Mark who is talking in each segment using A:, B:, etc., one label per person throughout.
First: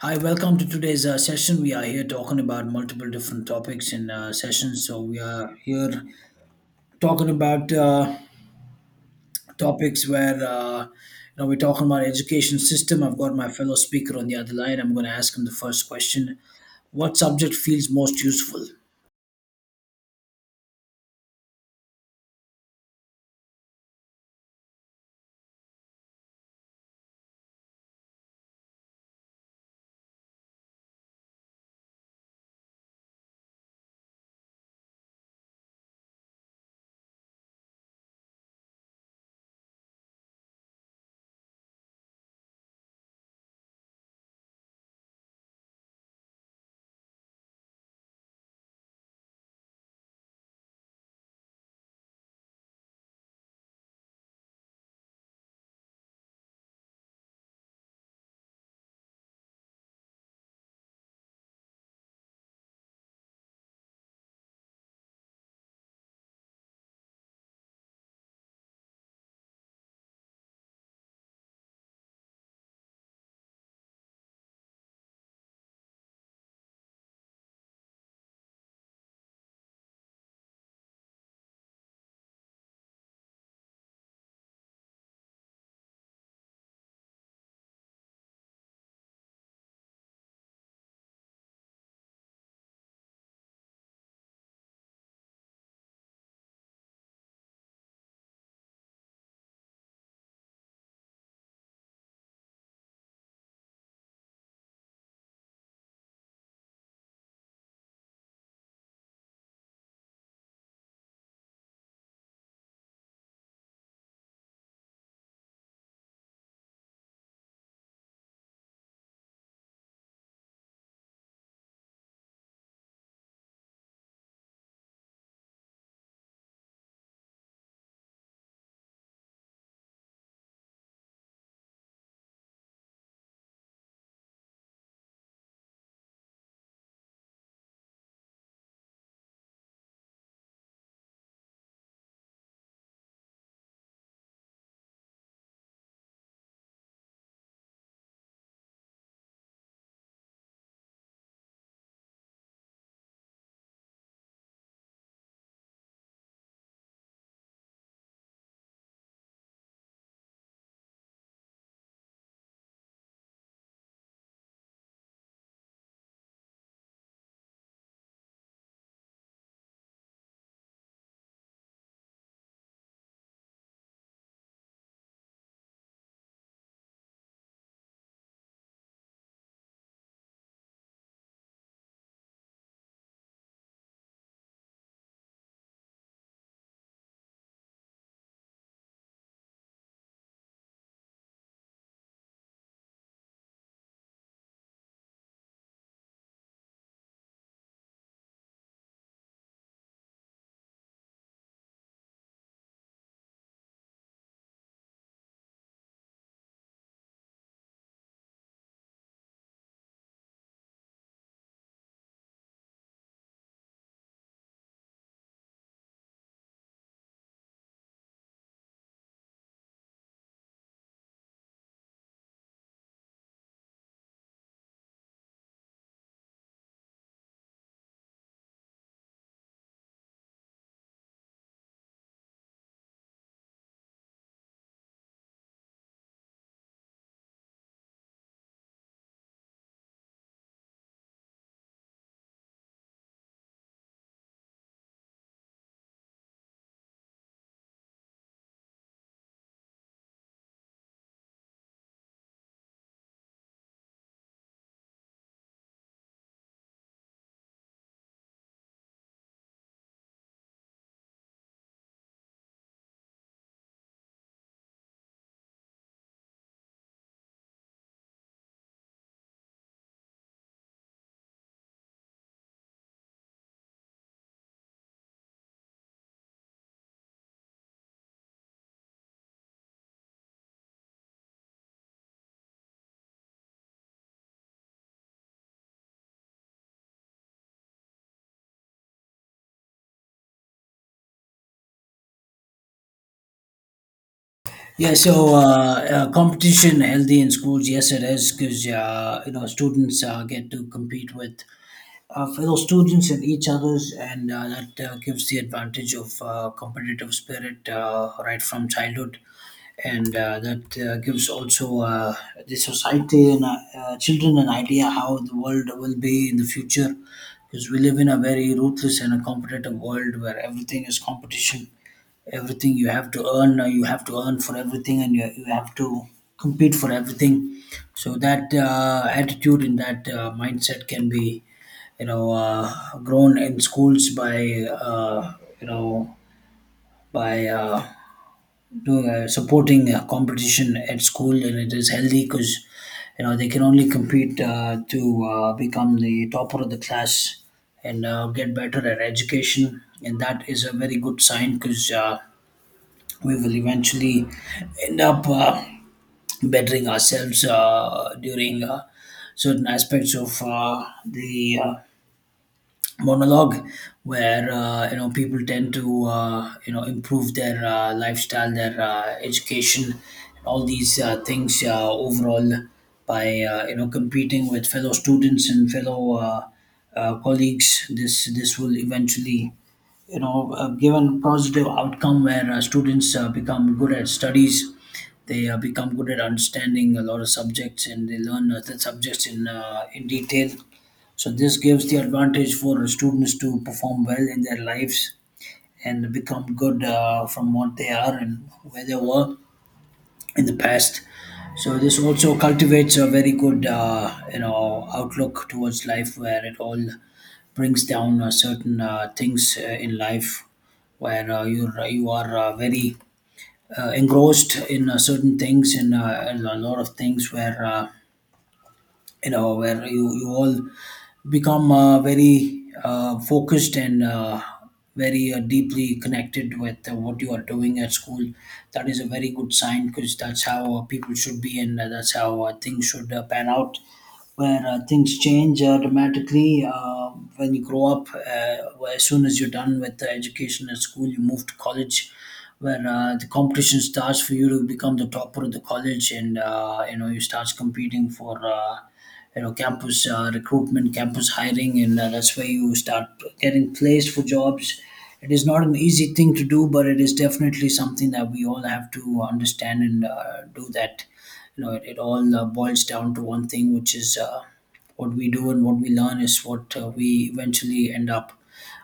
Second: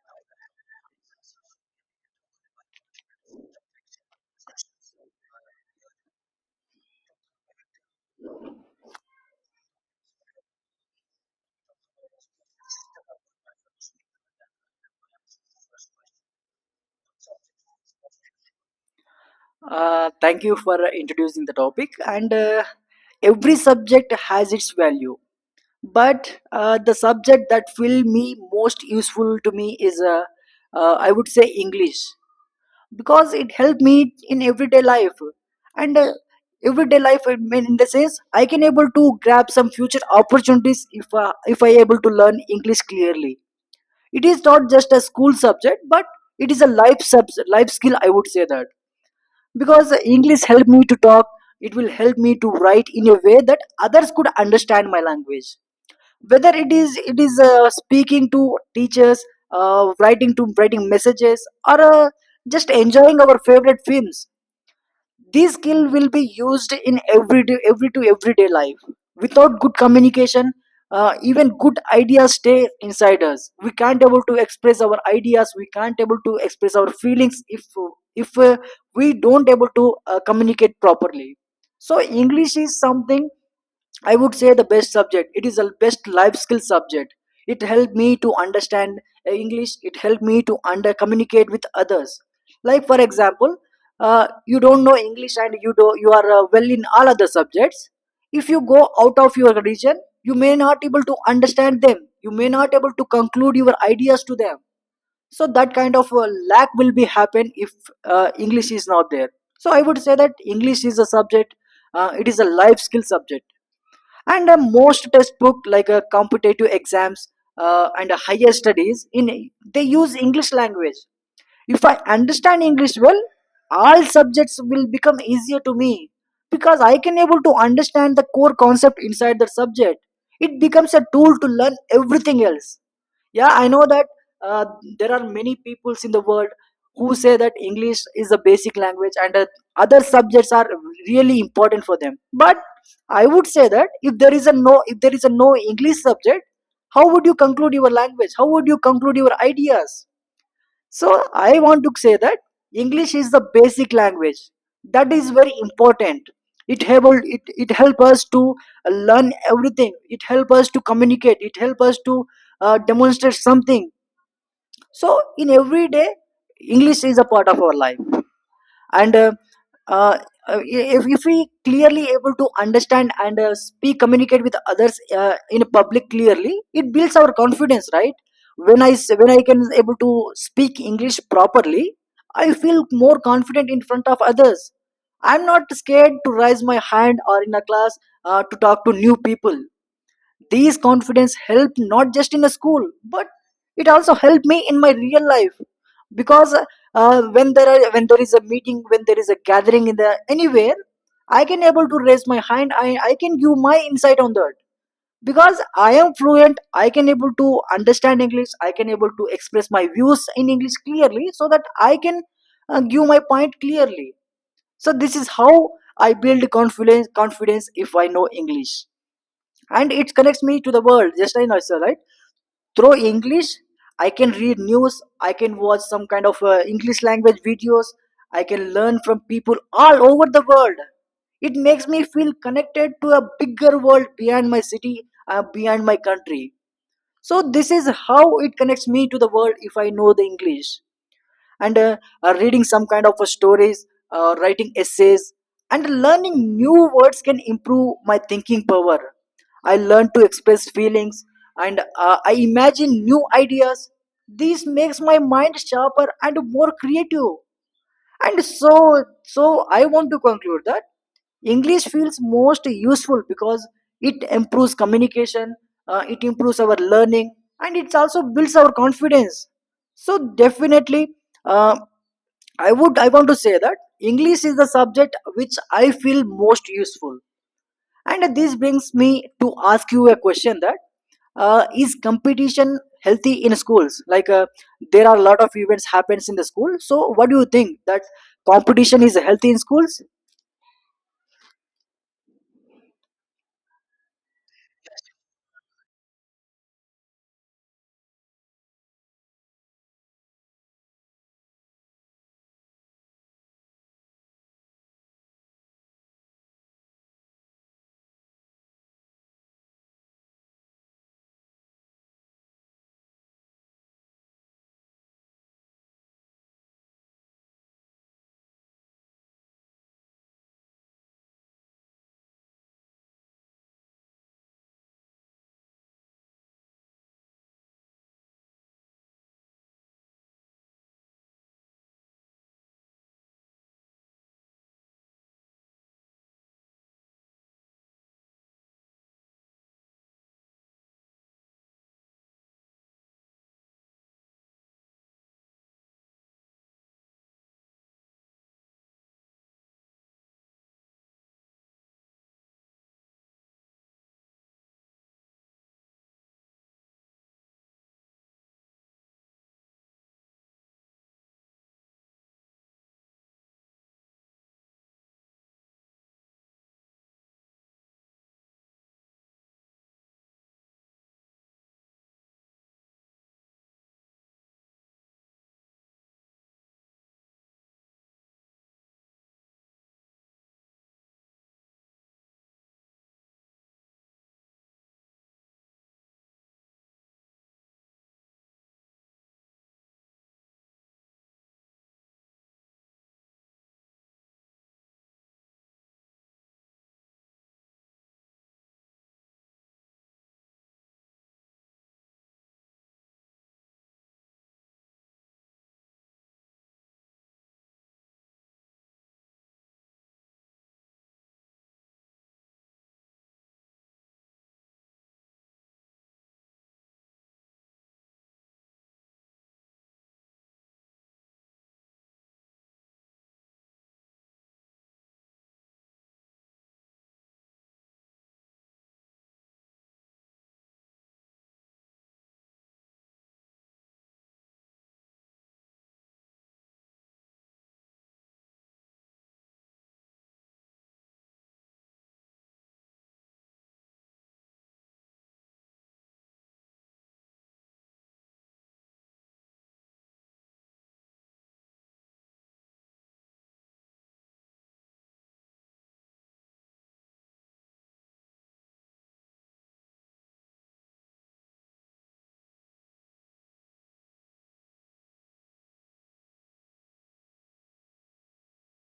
A: Hi, welcome to today's session. We are here talking about multiple different topics in sessions. So we are here talking about topics where we're talking about education system. I've got my fellow speaker on the other line. I'm going to ask him the first question: What subject feels most useful?
B: Thank you for introducing the topic. And Every subject has its value, but the subject that will be most useful to me is, I would say, English, because it helped me in everyday life. And Everyday life, I mean, in the sense, I can able to grab some future opportunities if I able to learn English clearly. It is not just a school subject, but it is a life skill, I would say that, because english helped me to talk. It will help me to write in a way that others could understand my language, whether it is speaking to teachers, writing to writing messages, or just enjoying our favorite films. These skills will be used in every day, every to everyday life. Without good communication, even good ideas stay inside us. We can't able to express our ideas. We can't able to express our feelings if we don't able to communicate properly. So English is something, I would say, the best subject. It is the best life skill subject. It helped me to understand English. It helped me to under communicate with others. Like, for example, you don't know English and you do you are well in all other subjects. If you go out of your region, you may not able to understand them. You may not able to conclude your ideas to them. So that kind of lack will be happen if English is not there. So I would say that English is a subject. It is a life skill subject, and most textbook, like competitive exams and higher studies in, they use english language. If I understand english well, all subjects will become easier to me, because I can able to understand the core concept inside the subject. It becomes a tool to learn everything else. Yeah, I know that uh, there are many peoples in the world who say that english is a basic language and that other subjects are really important for them, but I would say that, if there is a no english subject, how would you conclude your language, how would you conclude your ideas? So I want to say that English is the basic language. That is very important. It help us to learn everything. It help us to communicate. It help us to demonstrate something. So in every day, English is a part of our life, and uh, if we clearly able to understand and speak communicate with others in public clearly, it builds our confidence, right? When I can able to speak english properly, I feel more confident in front of others. I'm not scared to raise my hand or in a class, to talk to new people. These confidence helped not just in a school, but it also helped me in my real life, because when there is a meeting, when there is a gathering in the anywhere, I can able to raise my hand. I can give my insight on that, because I am fluent. I can able to understand English. I can able to express my views in English clearly, so that I can give my point clearly. So this is how I build confidence. Confidence if I know English. And it connects me to the world, just like Nasa, right? Through english, I can read news, I can watch some kind of english language videos. I can learn from people all over the world. It makes me feel connected to a bigger world beyond my city, beyond my country. So this is how it connects me to the world, if I know the english. And Reading some kind of stories, writing essays, and learning new words can improve my thinking power. I learn to express feelings, and I imagine new ideas. This makes my mind sharper and more creative. And so I want to conclude that english feels most useful because it improves communication, it improves our learning, and it also builds our confidence. So definitely, uh, I would, I want to say that english is the subject which I feel most useful. And this brings me to ask you a question, that is competition healthy in schools? Like, there are a lot of events happens in the school. So what do you think, that competition is healthy in schools?
A: Yeah, so competition healthy in schools. Yes, it is because students get to compete with fellow students and each others, and that gives the advantage of competitive spirit right from childhood, and that gives also the society and children an idea how the world will be in the future, because we live in a very ruthless and a competitive world where everything is competition. Everything you have to earn, you have to earn for everything, and you have to compete for everything. So that attitude and that mindset can be you know uh, grown in schools by you know by doing, supporting competition at school. And it is healthy because you know they can only compete to become the topper of the class and get better at education, and that is a very good sign because we will eventually end up bettering ourselves during certain aspects of the monologue, where people tend to improve their lifestyle, their education, and all these things overall by competing with fellow students and fellow colleagues. This will eventually given positive outcome where students become good at studies, they become good at understanding a lot of subjects, and they learn the subjects in detail. So this gives the advantage for students to perform well in their lives and become good from what they are and where they were in the past. So this also cultivates a very good, outlook towards life, where it all brings down certain things in life, where you are very engrossed in certain things, and a lot of things where where you all become very focused and very deeply connected with what you are doing at school. That is a very good sign because that's how people should be, and that's how things should pan out. Where things change dramatically when you grow up, where as soon as you're done with education at school, you move to college where the competition starts for you to become the topper of the college, and you start competing for campus recruitment, campus hiring, and that's where you start getting placed for jobs. It is not an easy thing to do, but it is definitely something that we all have to understand and do that. You know, it all boils down to one thing, which is what we do and what we learn is what we eventually end up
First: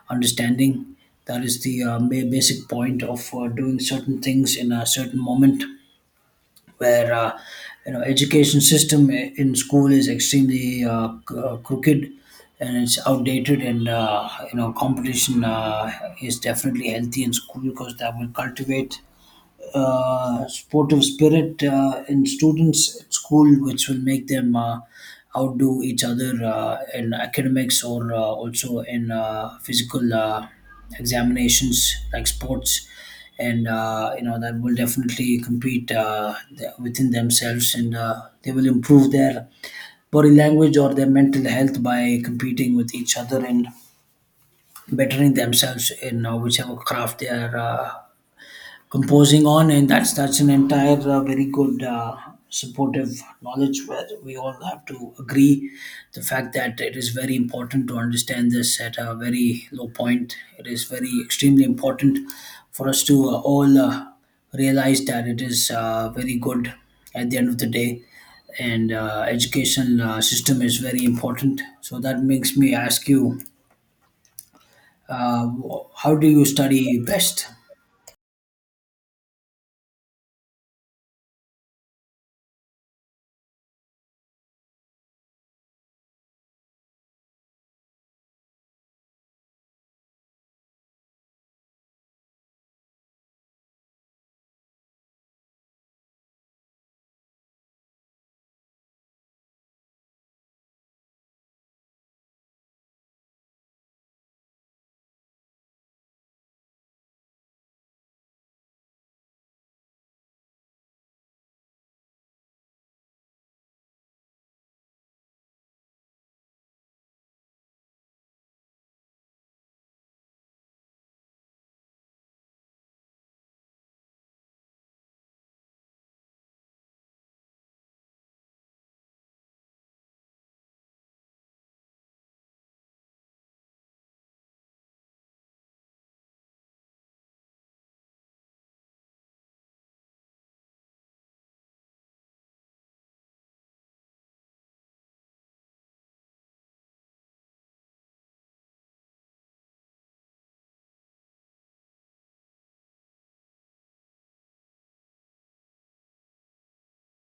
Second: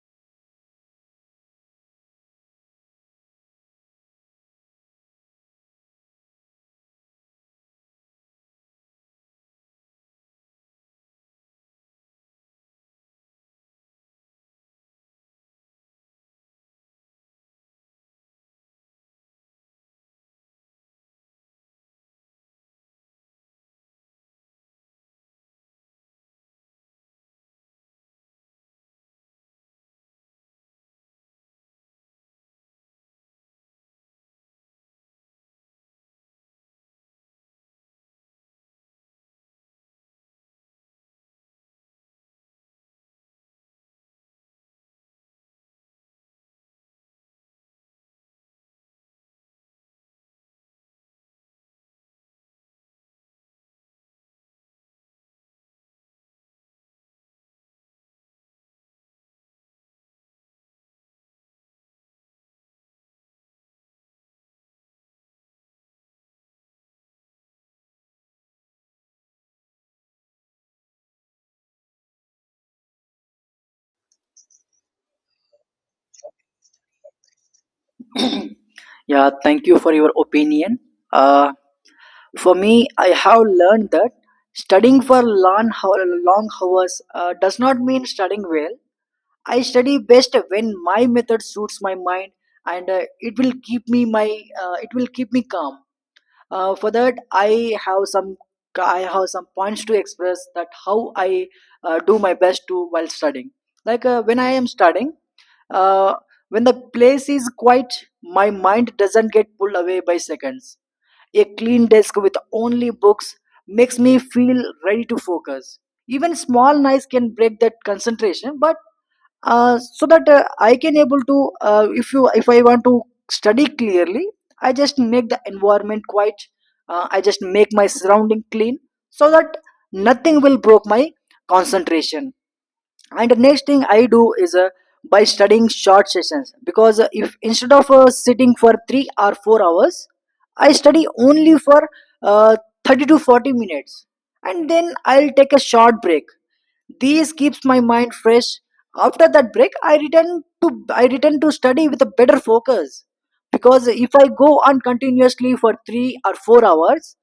A: understanding. That is the basic point of doing certain things in a certain moment, where education system in school is extremely crooked, and it's outdated. And competition is definitely healthy in school, because that will cultivate sportive spirit in students at school, which will make them outdo each other in academics or also in physical examinations like sports. And that will definitely compete within themselves, and they will improve their body language or their mental health by competing with each other and bettering themselves in whichever craft they are composing on. And that's an entire very good supportive knowledge, where we all have to agree the fact that it is very important to understand this at a very low point. It is very extremely important for us to all realize that it is very good at the end of the day. And education system is very important. So that makes me ask you, uh, how do you study best?
B: Yeah, thank you for your opinion. Uh, for me, I have learned that studying for long hours does not mean studying well. I study best when my method suits my mind, and it will keep me my it will keep me calm. For that, I have some, I have some points to express, that how I do my best to while studying. Like, when I am studying, uh, when the place is quiet, my mind doesn't get pulled away by seconds. A clean desk with only books makes me feel ready to focus. Even small noise can break that concentration, but so that I can able to if I want to study clearly, I just make the environment quiet, I just make my surrounding clean, so that nothing will broke my concentration. And the next thing I do is by studying short sessions, because if instead of sitting for 3 or 4 hours, I study only for uh, 30 to 40 minutes, and then I'll take a short break. This keeps my mind fresh. After that break, to I return to study with a better focus, because if I go on continuously for 3 or 4 hours,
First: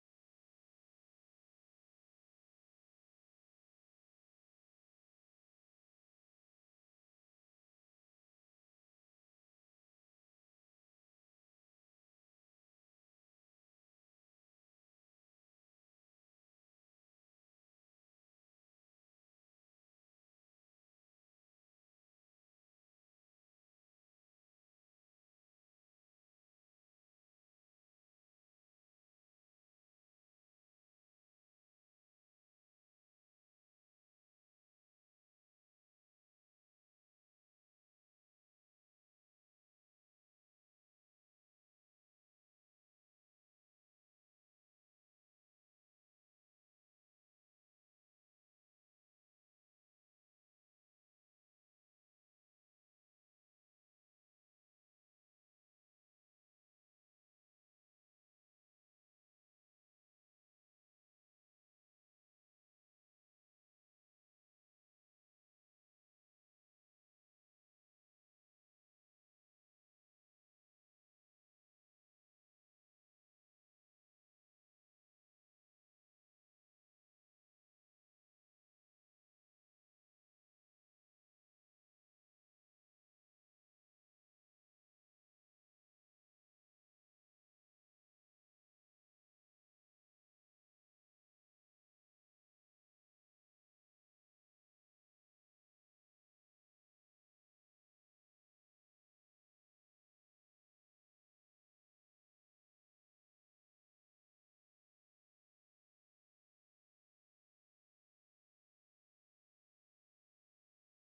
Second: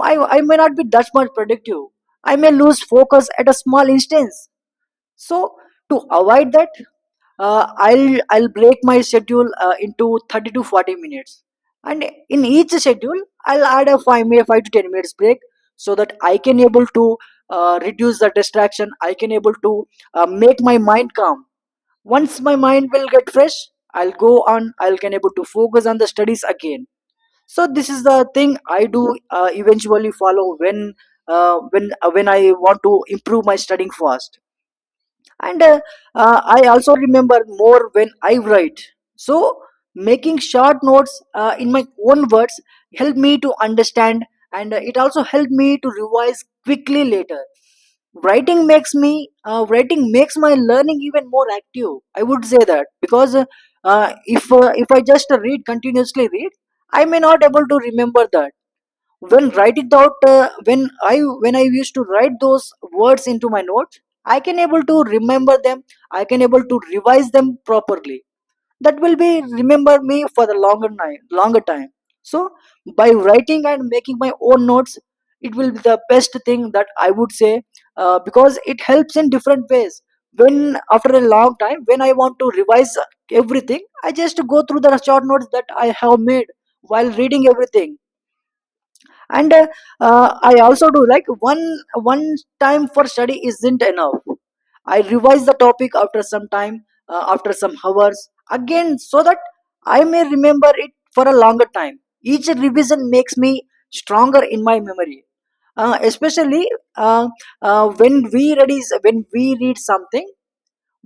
B: I may not be that much productive. I may lose focus at a small instance. So to avoid that, i'll break my schedule into 30 to 40 minutes, and in each schedule, I'll add a 5 minute, 5 to 10 minutes break, so that I can able to reduce the distraction, I can able to make my mind calm. Once my mind will get fresh, I'll go on I'll can able to focus on the studies again. So this is the thing I do, eventually follow, when when I want to improve my studying fast. And I also remember more when I write. So making short notes in my own words helped me to understand, and it also helped me to revise quickly later. Writing makes my learning even more active, I would say that, because if I just read continuously read, I may not able to remember that. When write it out, when I used to write those words into my notes, I can able to remember them, I can able to revise them properly. That will be remember me for the longer night longer time. So by writing and making my own notes, it will be the best thing that I would say, because it helps in different ways. When, after a long time, when I want to revise everything, I just go through the short notes that I have made while reading everything. And I also do, like, one time for study isn't enough. I revise the topic after some time, after some hours again, so that I may remember it for a longer time. Each revision makes me stronger in my memory, especially uh, when we read something,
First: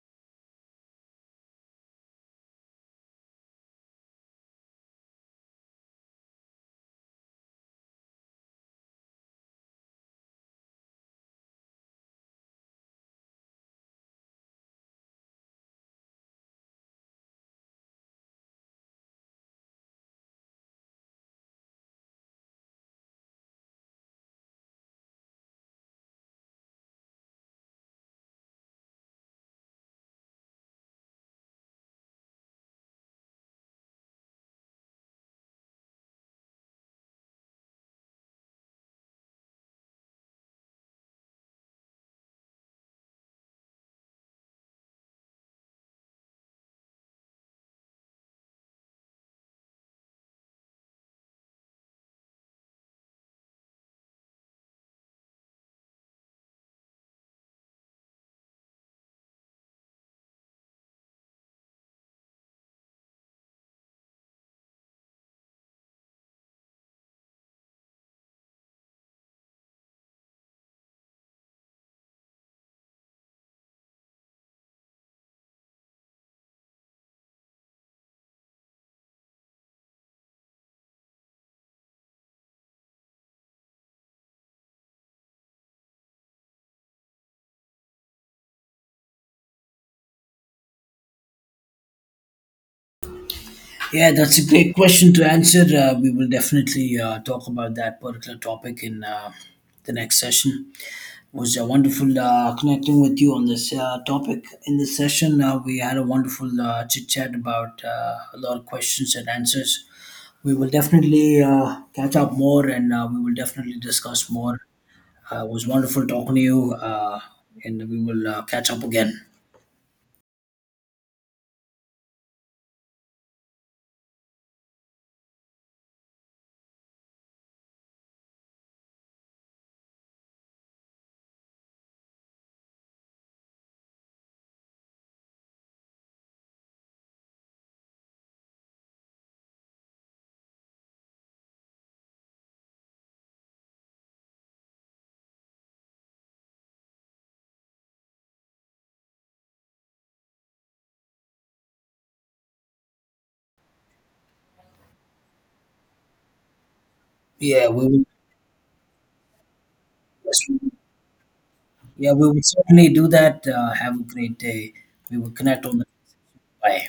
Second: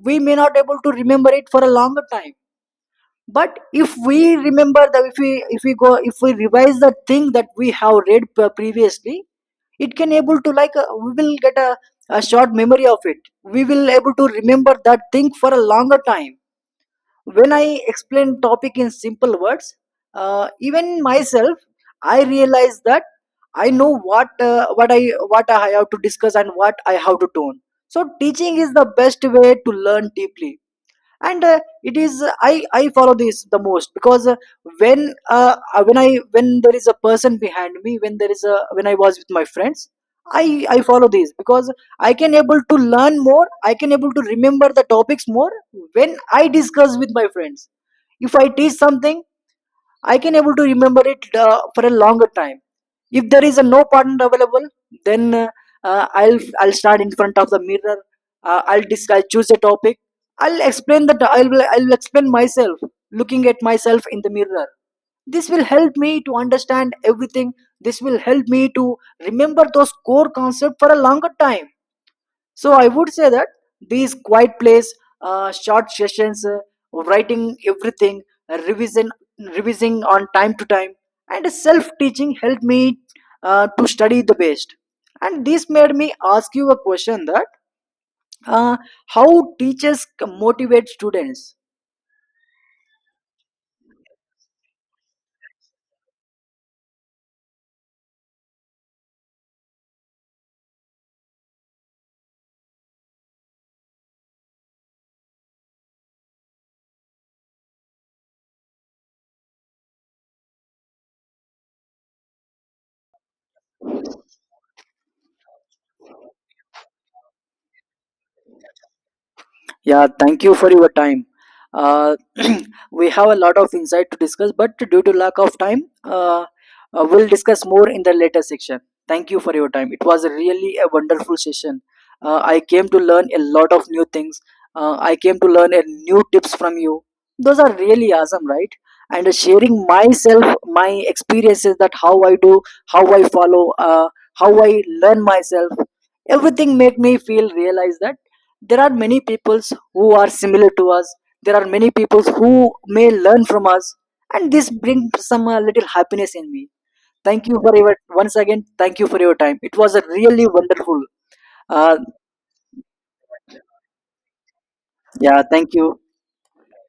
B: we may not able to remember it for a longer time. But if we remember the, if we go if we revise the thing that we have previously, it can able to, like, we will get a short memory of it, we will able to remember that thing for a longer time. When I explain topic in simple words, even myself, I realize that I know what, what I have to discuss and what I have to tone. So teaching is the best way to learn deeply, and it is, i follow this the most, because when when I when there is a person behind me, when there is a when I was with my friends, i i follow this, because I can able to learn more, I can able to remember the topics more. When I discuss with my friends, if I teach something, I can able to remember it for a longer time. If there is a no partner available, then I'll stand in front of the mirror. I'll choose a topic. I'll explain myself, looking at myself in the mirror. This will help me to understand everything. This will help me to remember those core concepts for a longer time. So I would say that these quiet plays, short sessions, writing everything, revision, revising on time to time, and self-teaching helped me to study the best. And this made me ask you a question, that uh, how teachers motivate students.
A: Yeah, that's a great question to answer. We will definitely talk about that particular topic in the next session. It was wonderful connecting with you on this topic. In this session, we had a wonderful chit chat about a lot of questions and answers. We will definitely catch up more, and we will definitely discuss more. It was wonderful talking to you, and we will catch up again.
B: Yeah, thank you for your time. Uh, we have a lot of insight to discuss, but due to lack of time, we'll discuss more in the later section. Thank you for your time. It was really a wonderful session. I came to learn a lot of new things. I came to learn a new tips from you. Those are really awesome, right? And Sharing myself, my experiences, that how I do, how I follow, how I learn myself, everything made me feel realize that there are many people who are similar to us, there are many people who may learn from us, and this brings some little happiness in me. Thank you
A: Yeah,
B: for
A: we
B: your,
A: will.
B: once again, thank you for your time. It was a
A: Yes,
B: really
A: we will.
B: wonderful, uh,
A: Yeah, we will certainly do that. Have a great day. We will
B: yeah,
A: connect
B: thank
A: on the.
B: you.
A: Bye.